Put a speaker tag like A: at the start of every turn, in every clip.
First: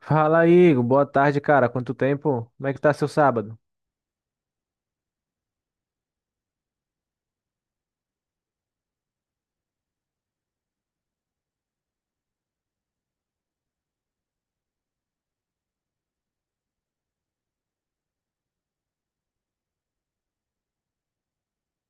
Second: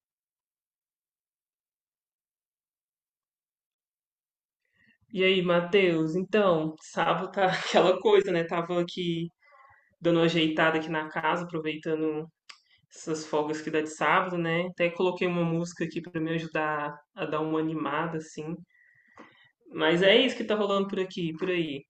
A: Fala aí, Igor. Boa tarde, cara. Quanto tempo? Como é que tá seu sábado?
B: E aí, Matheus? Então, sábado tá aquela coisa, né? Tava aqui dando uma ajeitada aqui na casa, aproveitando essas folgas que dá de sábado, né? Até coloquei uma música aqui pra me ajudar a dar uma animada, assim. Mas é isso que tá rolando por aqui, por aí.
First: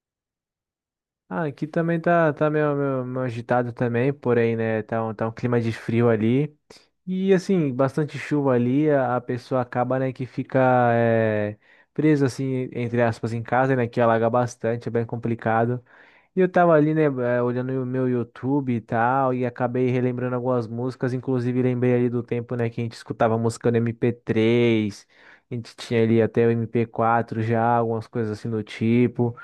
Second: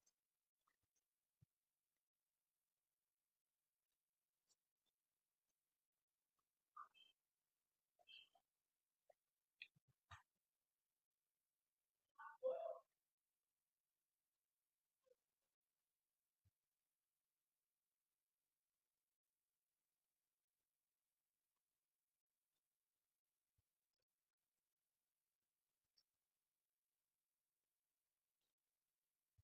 A: Ah, aqui também tá, tá meio agitado também, porém, né, tá tá um clima de frio ali. E assim, bastante chuva ali, a pessoa acaba, né, que fica é, presa, assim, entre aspas, em casa, né, que alaga bastante, é bem complicado. E eu tava ali, né, olhando o meu YouTube e tal, e acabei relembrando algumas músicas, inclusive lembrei ali do tempo, né, que a gente escutava música no MP3, a gente tinha ali até o MP4 já, algumas coisas assim do tipo.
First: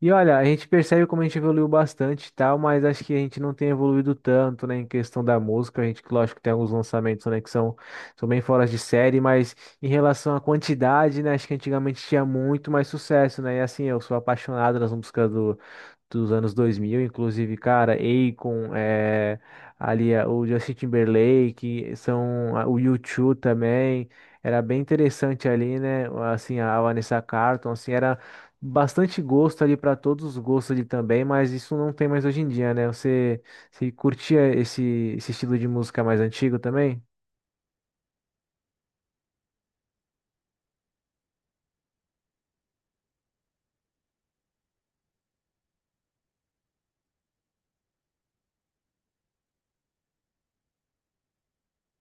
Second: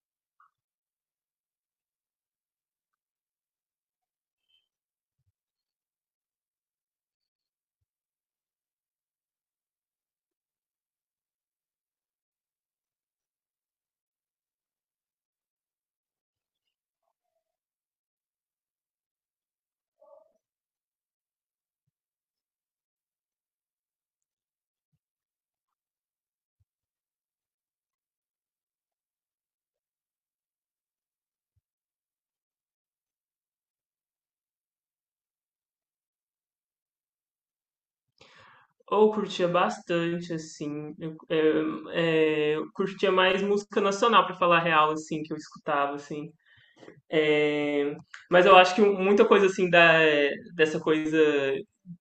A: E olha, a gente percebe como a gente evoluiu bastante e tal, mas acho que a gente não tem evoluído tanto, né, em questão da música. A gente, que lógico, tem alguns lançamentos, né, são bem fora de série, mas em relação à quantidade, né, acho que antigamente tinha muito mais sucesso, né, e assim, eu sou apaixonado nas músicas do dos anos 2000 inclusive, cara, Akon, ali o Justin Timberlake, são o U2 também, era bem interessante ali, né? Assim, a Vanessa Carlton, assim, era bastante gosto ali para todos os gostos ali também, mas isso não tem mais hoje em dia, né? Você curtia esse estilo de música mais antigo também?
B: Ou curtia bastante, assim. Eu, eu curtia mais música nacional, pra falar a real, assim, que eu escutava, assim. É, mas eu acho que muita coisa assim dessa coisa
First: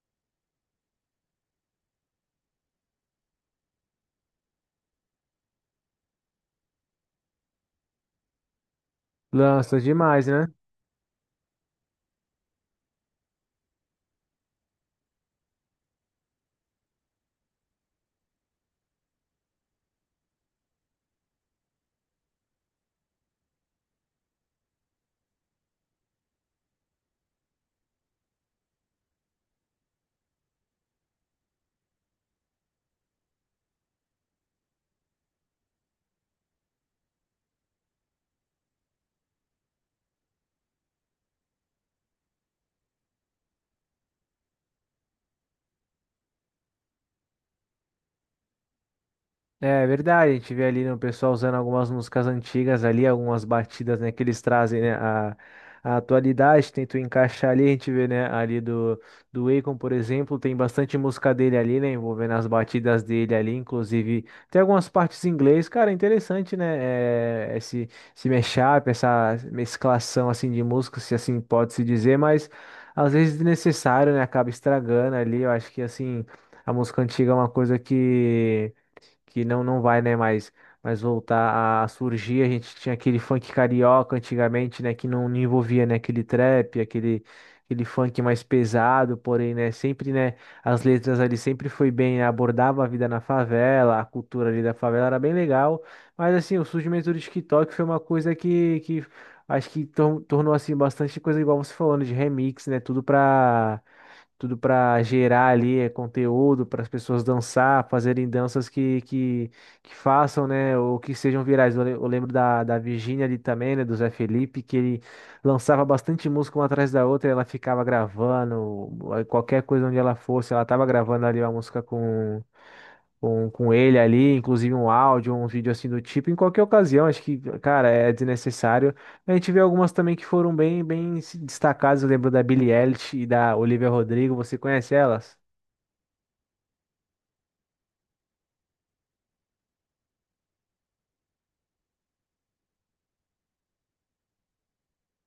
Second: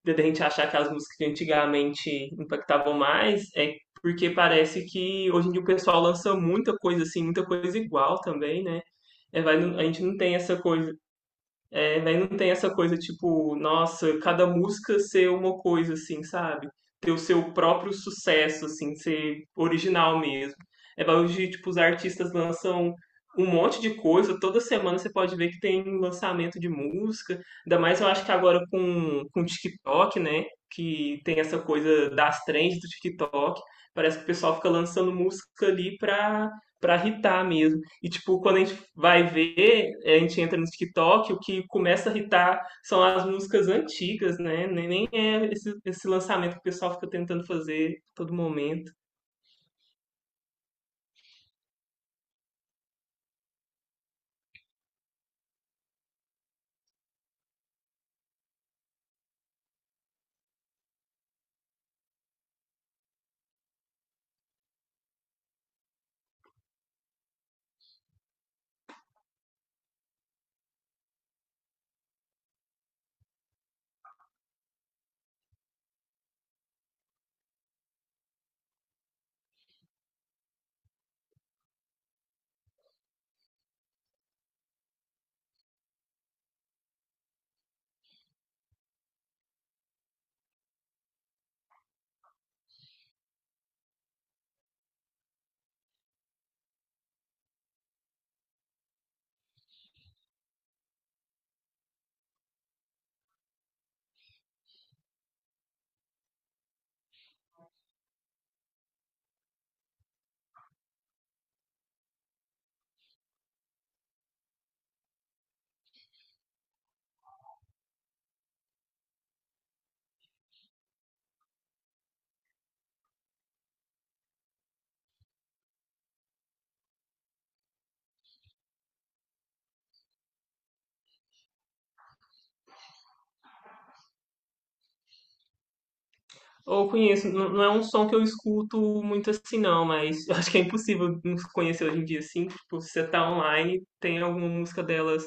B: de a gente achar que as músicas de antigamente impactavam mais é porque parece que hoje em dia o pessoal lança muita coisa assim, muita coisa igual também, né? É,
A: Lança
B: a gente não
A: demais,
B: tem
A: né?
B: essa coisa, daí não tem essa coisa tipo, nossa, cada música ser uma coisa assim, sabe? Ter o seu próprio sucesso, assim, ser original mesmo. É bagulho de, tipo, os artistas lançam um monte de coisa, toda semana você pode ver que tem lançamento de música, ainda mais eu acho que agora com o TikTok, né? Que tem essa coisa das trends do TikTok, parece que o pessoal fica lançando música ali pra hitar mesmo. E, tipo, quando a gente vai ver, é, a gente entra no TikTok, o que começa a hitar são as músicas antigas, né? Nem é esse lançamento que o pessoal fica tentando fazer a todo momento.
A: É é verdade, a gente vê ali, né, o pessoal usando algumas músicas antigas ali, algumas batidas, né, que eles trazem, né, a atualidade, tentam encaixar ali, a gente vê, né, ali do Akon, por exemplo, tem bastante música dele ali, né, envolvendo as batidas dele ali, inclusive tem algumas partes em inglês, cara, é interessante, né, é, esse, esse mashup, essa mesclação, assim, de músicas, se assim pode-se dizer, mas às vezes desnecessário, né, acaba estragando ali, eu acho que, assim, a música antiga é uma coisa que não vai, né, mais voltar a surgir. A gente tinha aquele funk carioca antigamente, né, que não envolvia, né, aquele trap, aquele funk mais pesado, porém, né, sempre, né, as letras ali sempre foi bem, né, abordava a vida na favela, a cultura ali da favela era bem legal. Mas assim, o surgimento do TikTok foi uma coisa que acho que tornou assim bastante coisa igual você falando de remix, né? Tudo pra tudo para gerar ali é, conteúdo para as pessoas dançar, fazerem danças que façam, né, ou que sejam virais. Eu lembro da Virgínia ali também, né, do Zé Felipe, que ele lançava bastante música uma atrás da outra, e ela ficava gravando, aí qualquer coisa onde ela fosse, ela tava gravando ali uma música com ele ali, inclusive um áudio, um vídeo assim do tipo, em qualquer ocasião, acho que, cara, é desnecessário. A gente vê algumas também que foram bem se destacadas, eu lembro da Billie Eilish e da Olivia Rodrigo, você conhece elas?
B: Ou conheço, não é um som que eu escuto muito assim, não, mas eu acho que é impossível não conhecer hoje em dia, assim. Tipo, se você tá online, tem alguma música delas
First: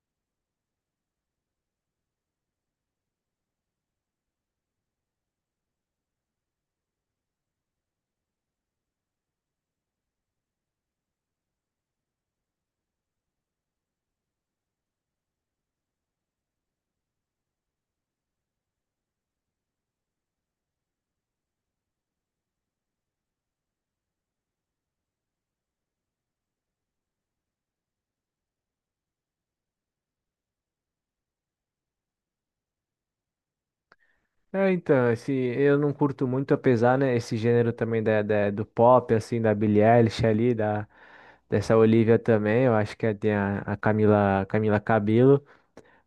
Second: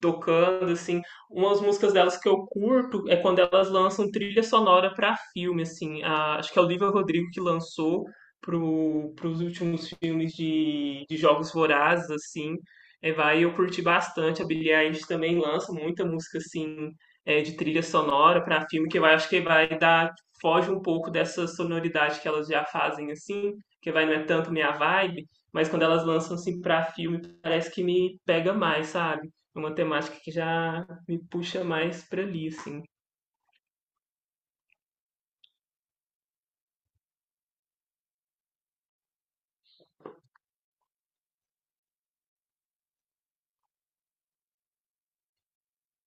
B: tocando, assim. Umas músicas delas que eu curto é quando elas lançam trilha sonora para filme, assim. Acho que é o Olivia Rodrigo que lançou pros últimos filmes de Jogos Vorazes, assim. É, vai, eu curti bastante. A Billie Eilish também lança muita música, assim, é, de trilha sonora para filme, que eu acho que vai dar, foge um pouco dessa sonoridade que elas já fazem, assim, que vai, não é tanto minha vibe, mas quando elas lançam, assim, para filme, parece que me pega mais, sabe? Uma temática que já me puxa mais para ali, assim.
A: É, então, esse, eu não curto muito, apesar, né, esse gênero também do pop, assim, da Billie Eilish ali, da, dessa Olivia também, eu acho que a Camila, Camila Cabello.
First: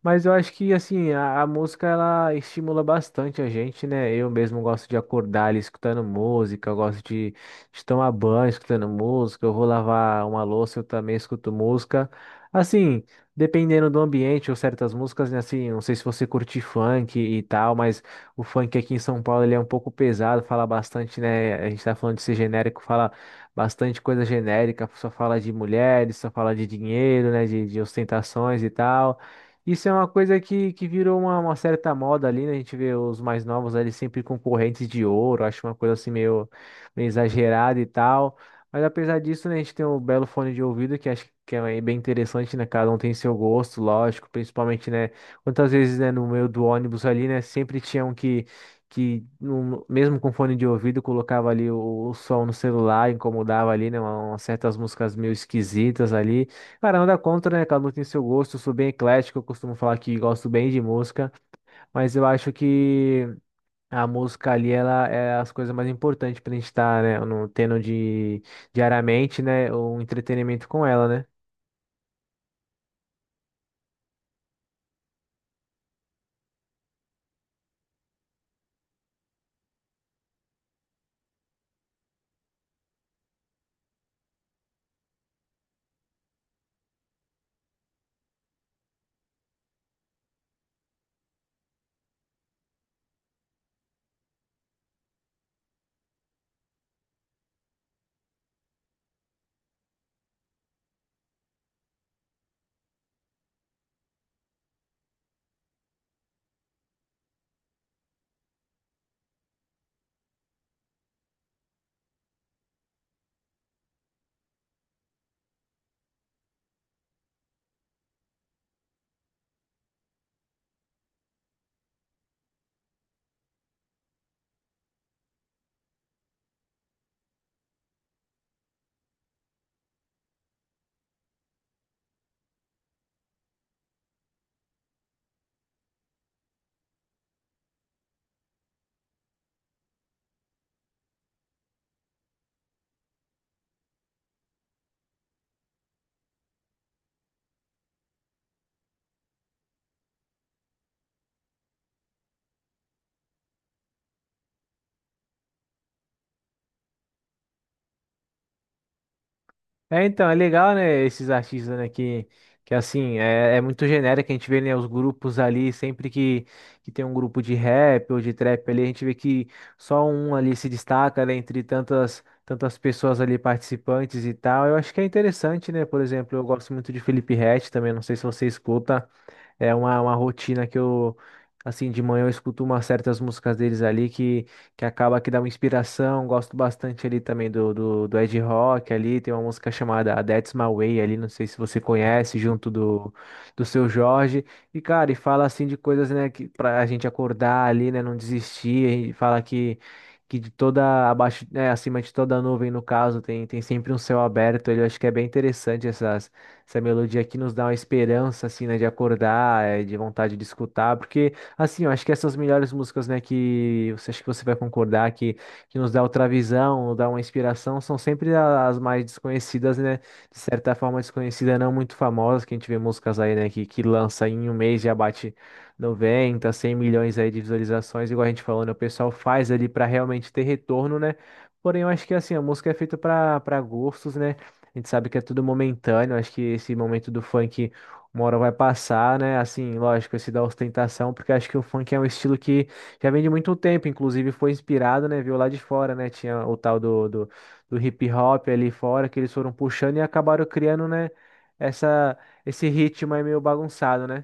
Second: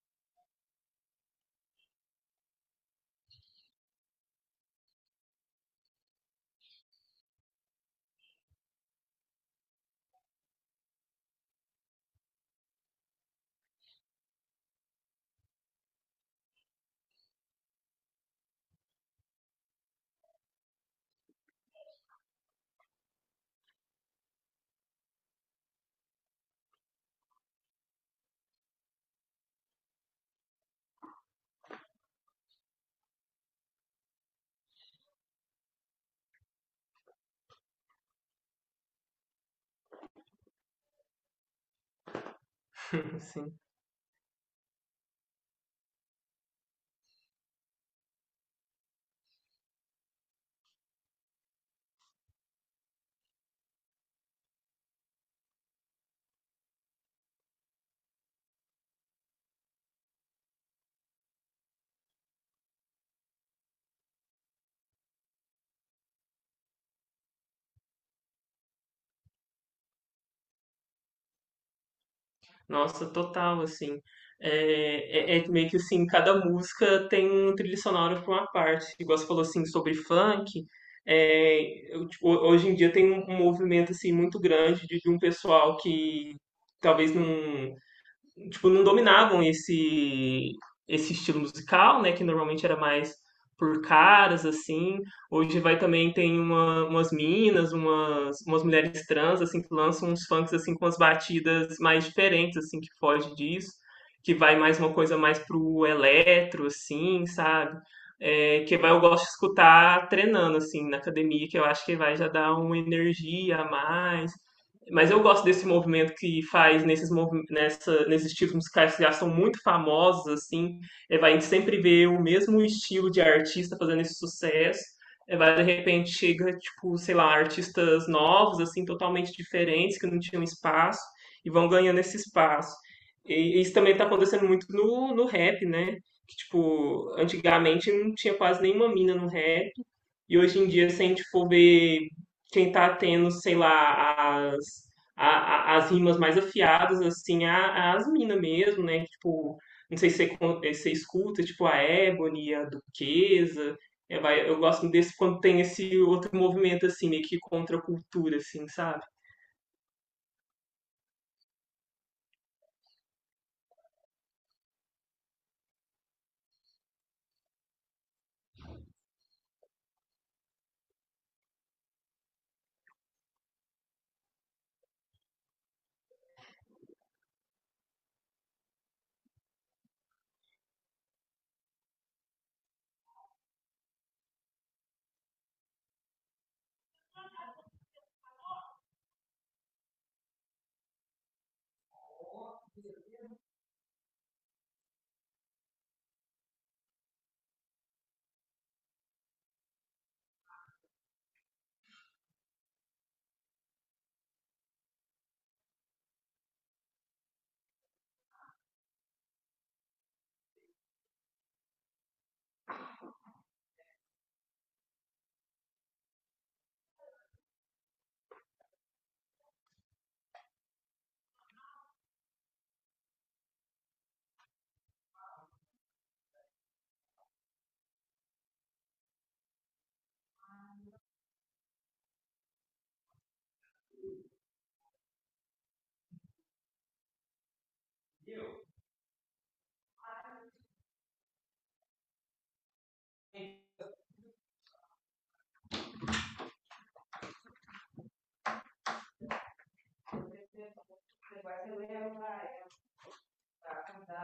A: Mas eu acho que assim, a música ela estimula bastante a gente, né? Eu mesmo gosto de acordar ali escutando música, eu gosto de tomar banho escutando música, eu vou lavar uma louça, eu também escuto música. Assim, dependendo do ambiente ou certas músicas, né? Assim, não sei se você curte funk e tal, mas o funk aqui em São Paulo ele é um pouco pesado, fala bastante, né? A gente tá falando de ser genérico, fala bastante coisa genérica, só fala de mulheres, só fala de dinheiro, né? De ostentações e tal. Isso é uma coisa que virou uma certa moda ali, né? A gente vê os mais novos ali sempre com correntes de ouro, acho uma coisa assim meio exagerada e tal. Mas apesar disso, né, a gente tem um belo fone de ouvido que acho que é bem interessante, né? Cada um tem seu
B: assim.
A: gosto, lógico, principalmente, né? Quantas vezes, né, no meio do ônibus ali, né, sempre tinha um que mesmo com fone de ouvido, colocava ali o som no celular, incomodava ali, né? Umas certas músicas meio esquisitas ali. Cara, nada contra, né? Cada um tem seu gosto. Eu sou bem eclético, eu costumo falar que gosto bem de música, mas eu acho que a música ali, ela é as coisas mais importantes pra gente estar, né? No, tendo de, diariamente, né? Um entretenimento com ela, né?
B: Nossa, total, assim. É, é meio que assim, cada música tem um trilho sonoro para uma parte. Igual você falou assim sobre funk. É, eu, tipo, hoje em dia tem um movimento assim muito grande de um pessoal que talvez não tipo, não dominavam esse estilo musical, né? Que normalmente era mais por caras, assim. Hoje vai também tem umas minas, umas mulheres trans, assim, que lançam uns funks, assim, com as batidas mais diferentes, assim, que foge disso. Que vai mais uma coisa mais pro eletro, assim, sabe? É, que vai, eu gosto de escutar treinando, assim, na academia, que eu acho que vai já dar uma energia a mais. Mas eu gosto desse movimento que faz nesses, nessa, nesses tipos musicais que já são muito famosos, assim. É, vai, a gente sempre vê o mesmo estilo de artista fazendo esse sucesso. É, vai, de repente chega, tipo, sei lá, artistas novos, assim, totalmente diferentes, que não tinham espaço, e vão ganhando esse espaço. E isso também está acontecendo muito no rap, né? Que, tipo, antigamente não tinha quase nenhuma mina no rap. E hoje em dia, se a gente for ver quem tá tendo, sei lá, as rimas mais afiadas, assim, as minas mesmo, né? Tipo, não sei se você, você escuta, tipo, a Ebony, a Duquesa. É, eu gosto desse quando tem esse outro movimento, assim, meio que contra a cultura, assim, sabe?
A: É, então, é legal, né, esses artistas, né, é muito genérico, a gente vê, né, os grupos ali, que tem um grupo de rap ou de trap ali, a gente vê que só um ali se destaca, né, entre tantas pessoas ali participantes e tal, eu acho que é interessante, né, por exemplo, eu gosto muito de Felipe Ret também, não sei se você escuta, é uma rotina assim, de manhã eu escuto umas certas músicas deles ali que acaba que dá uma inspiração. Gosto bastante ali também do Ed Rock ali. Tem uma música chamada A That's My Way ali, não sei se você conhece, junto do Seu Jorge. E, cara, e fala assim de coisas, né, que pra gente acordar ali, né, não desistir. E fala que. Que de toda abaixo, né, acima de toda nuvem, no caso, tem sempre um céu aberto. Eu acho que é bem interessante essa melodia que nos dá uma esperança, assim, né, de acordar, de vontade de escutar, porque, assim, eu acho que essas melhores músicas, né, que você acha que você vai concordar, que nos dá outra visão, nos dá uma inspiração, são sempre as mais desconhecidas, né, de certa forma desconhecida, não muito famosas, que a gente vê músicas aí, né, que lança em um mês já bate 90, 100 milhões aí de visualizações, igual a gente falou, né, o pessoal faz ali para realmente ter retorno, né, porém, eu acho que assim, a música é feita para gostos, né? A gente sabe que é tudo momentâneo, acho que esse momento do funk uma hora vai passar, né? Assim, lógico, esse da ostentação, porque acho que o funk é um estilo que já vem de muito tempo, inclusive foi inspirado, né? Viu lá de fora, né? Tinha o tal do hip hop ali fora, que eles foram puxando e acabaram criando, né? Essa, esse ritmo aí meio bagunçado, né?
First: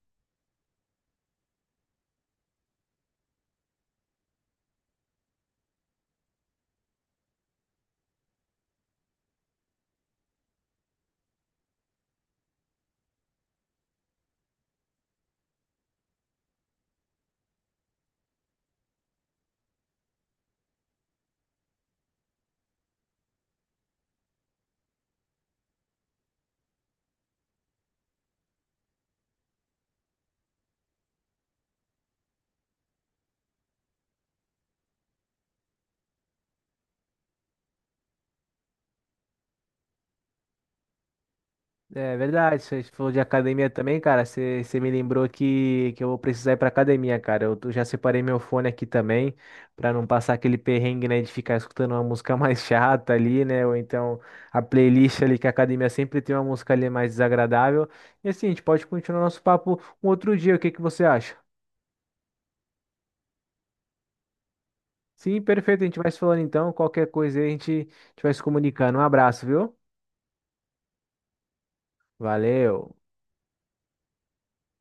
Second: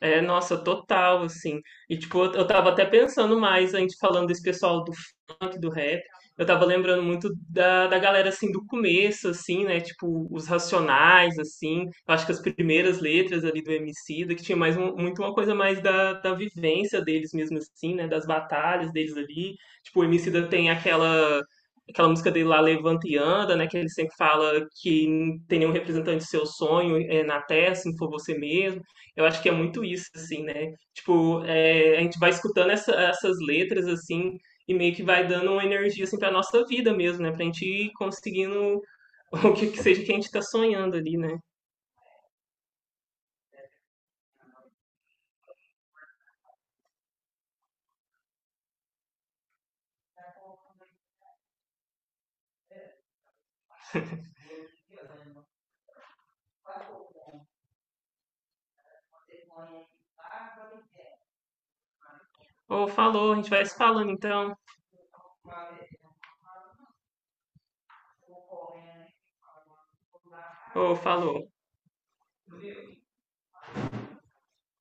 B: É, nossa, total, assim. E, tipo, eu tava até pensando mais, a gente falando desse pessoal funk, do rap. Eu tava lembrando muito da galera, assim, do começo, assim, né? Tipo, os Racionais, assim. Eu acho que as primeiras letras ali do Emicida, que tinha mais muito uma coisa mais da vivência deles mesmo, assim, né? Das batalhas deles ali. Tipo, o Emicida tem aquela... Aquela música dele lá, Levanta e Anda, né? Que ele sempre fala que não tem nenhum representante do seu sonho é, na Terra, se não for você mesmo. Eu acho que é muito isso, assim, né? Tipo, é, a gente vai escutando essas letras, assim, e meio que vai dando uma energia assim para a nossa vida mesmo, né? Para a gente ir conseguindo o que que seja que a gente está sonhando ali, né?
A: É verdade, você falou de academia também, cara. Você me lembrou que eu vou precisar ir pra academia, cara. Já separei meu fone aqui também, pra não passar aquele perrengue, né, de ficar escutando uma música mais chata ali, né? Ou então a playlist ali, que a academia sempre tem uma música ali mais desagradável. E assim, a gente pode continuar nosso papo um outro dia, o que que você acha?
B: Ô, falou, a gente vai se falando então.
A: Sim, perfeito, a gente vai se falando então. Qualquer coisa aí a gente vai se comunicando. Um abraço, viu?
B: Ô, falou.
A: Valeu.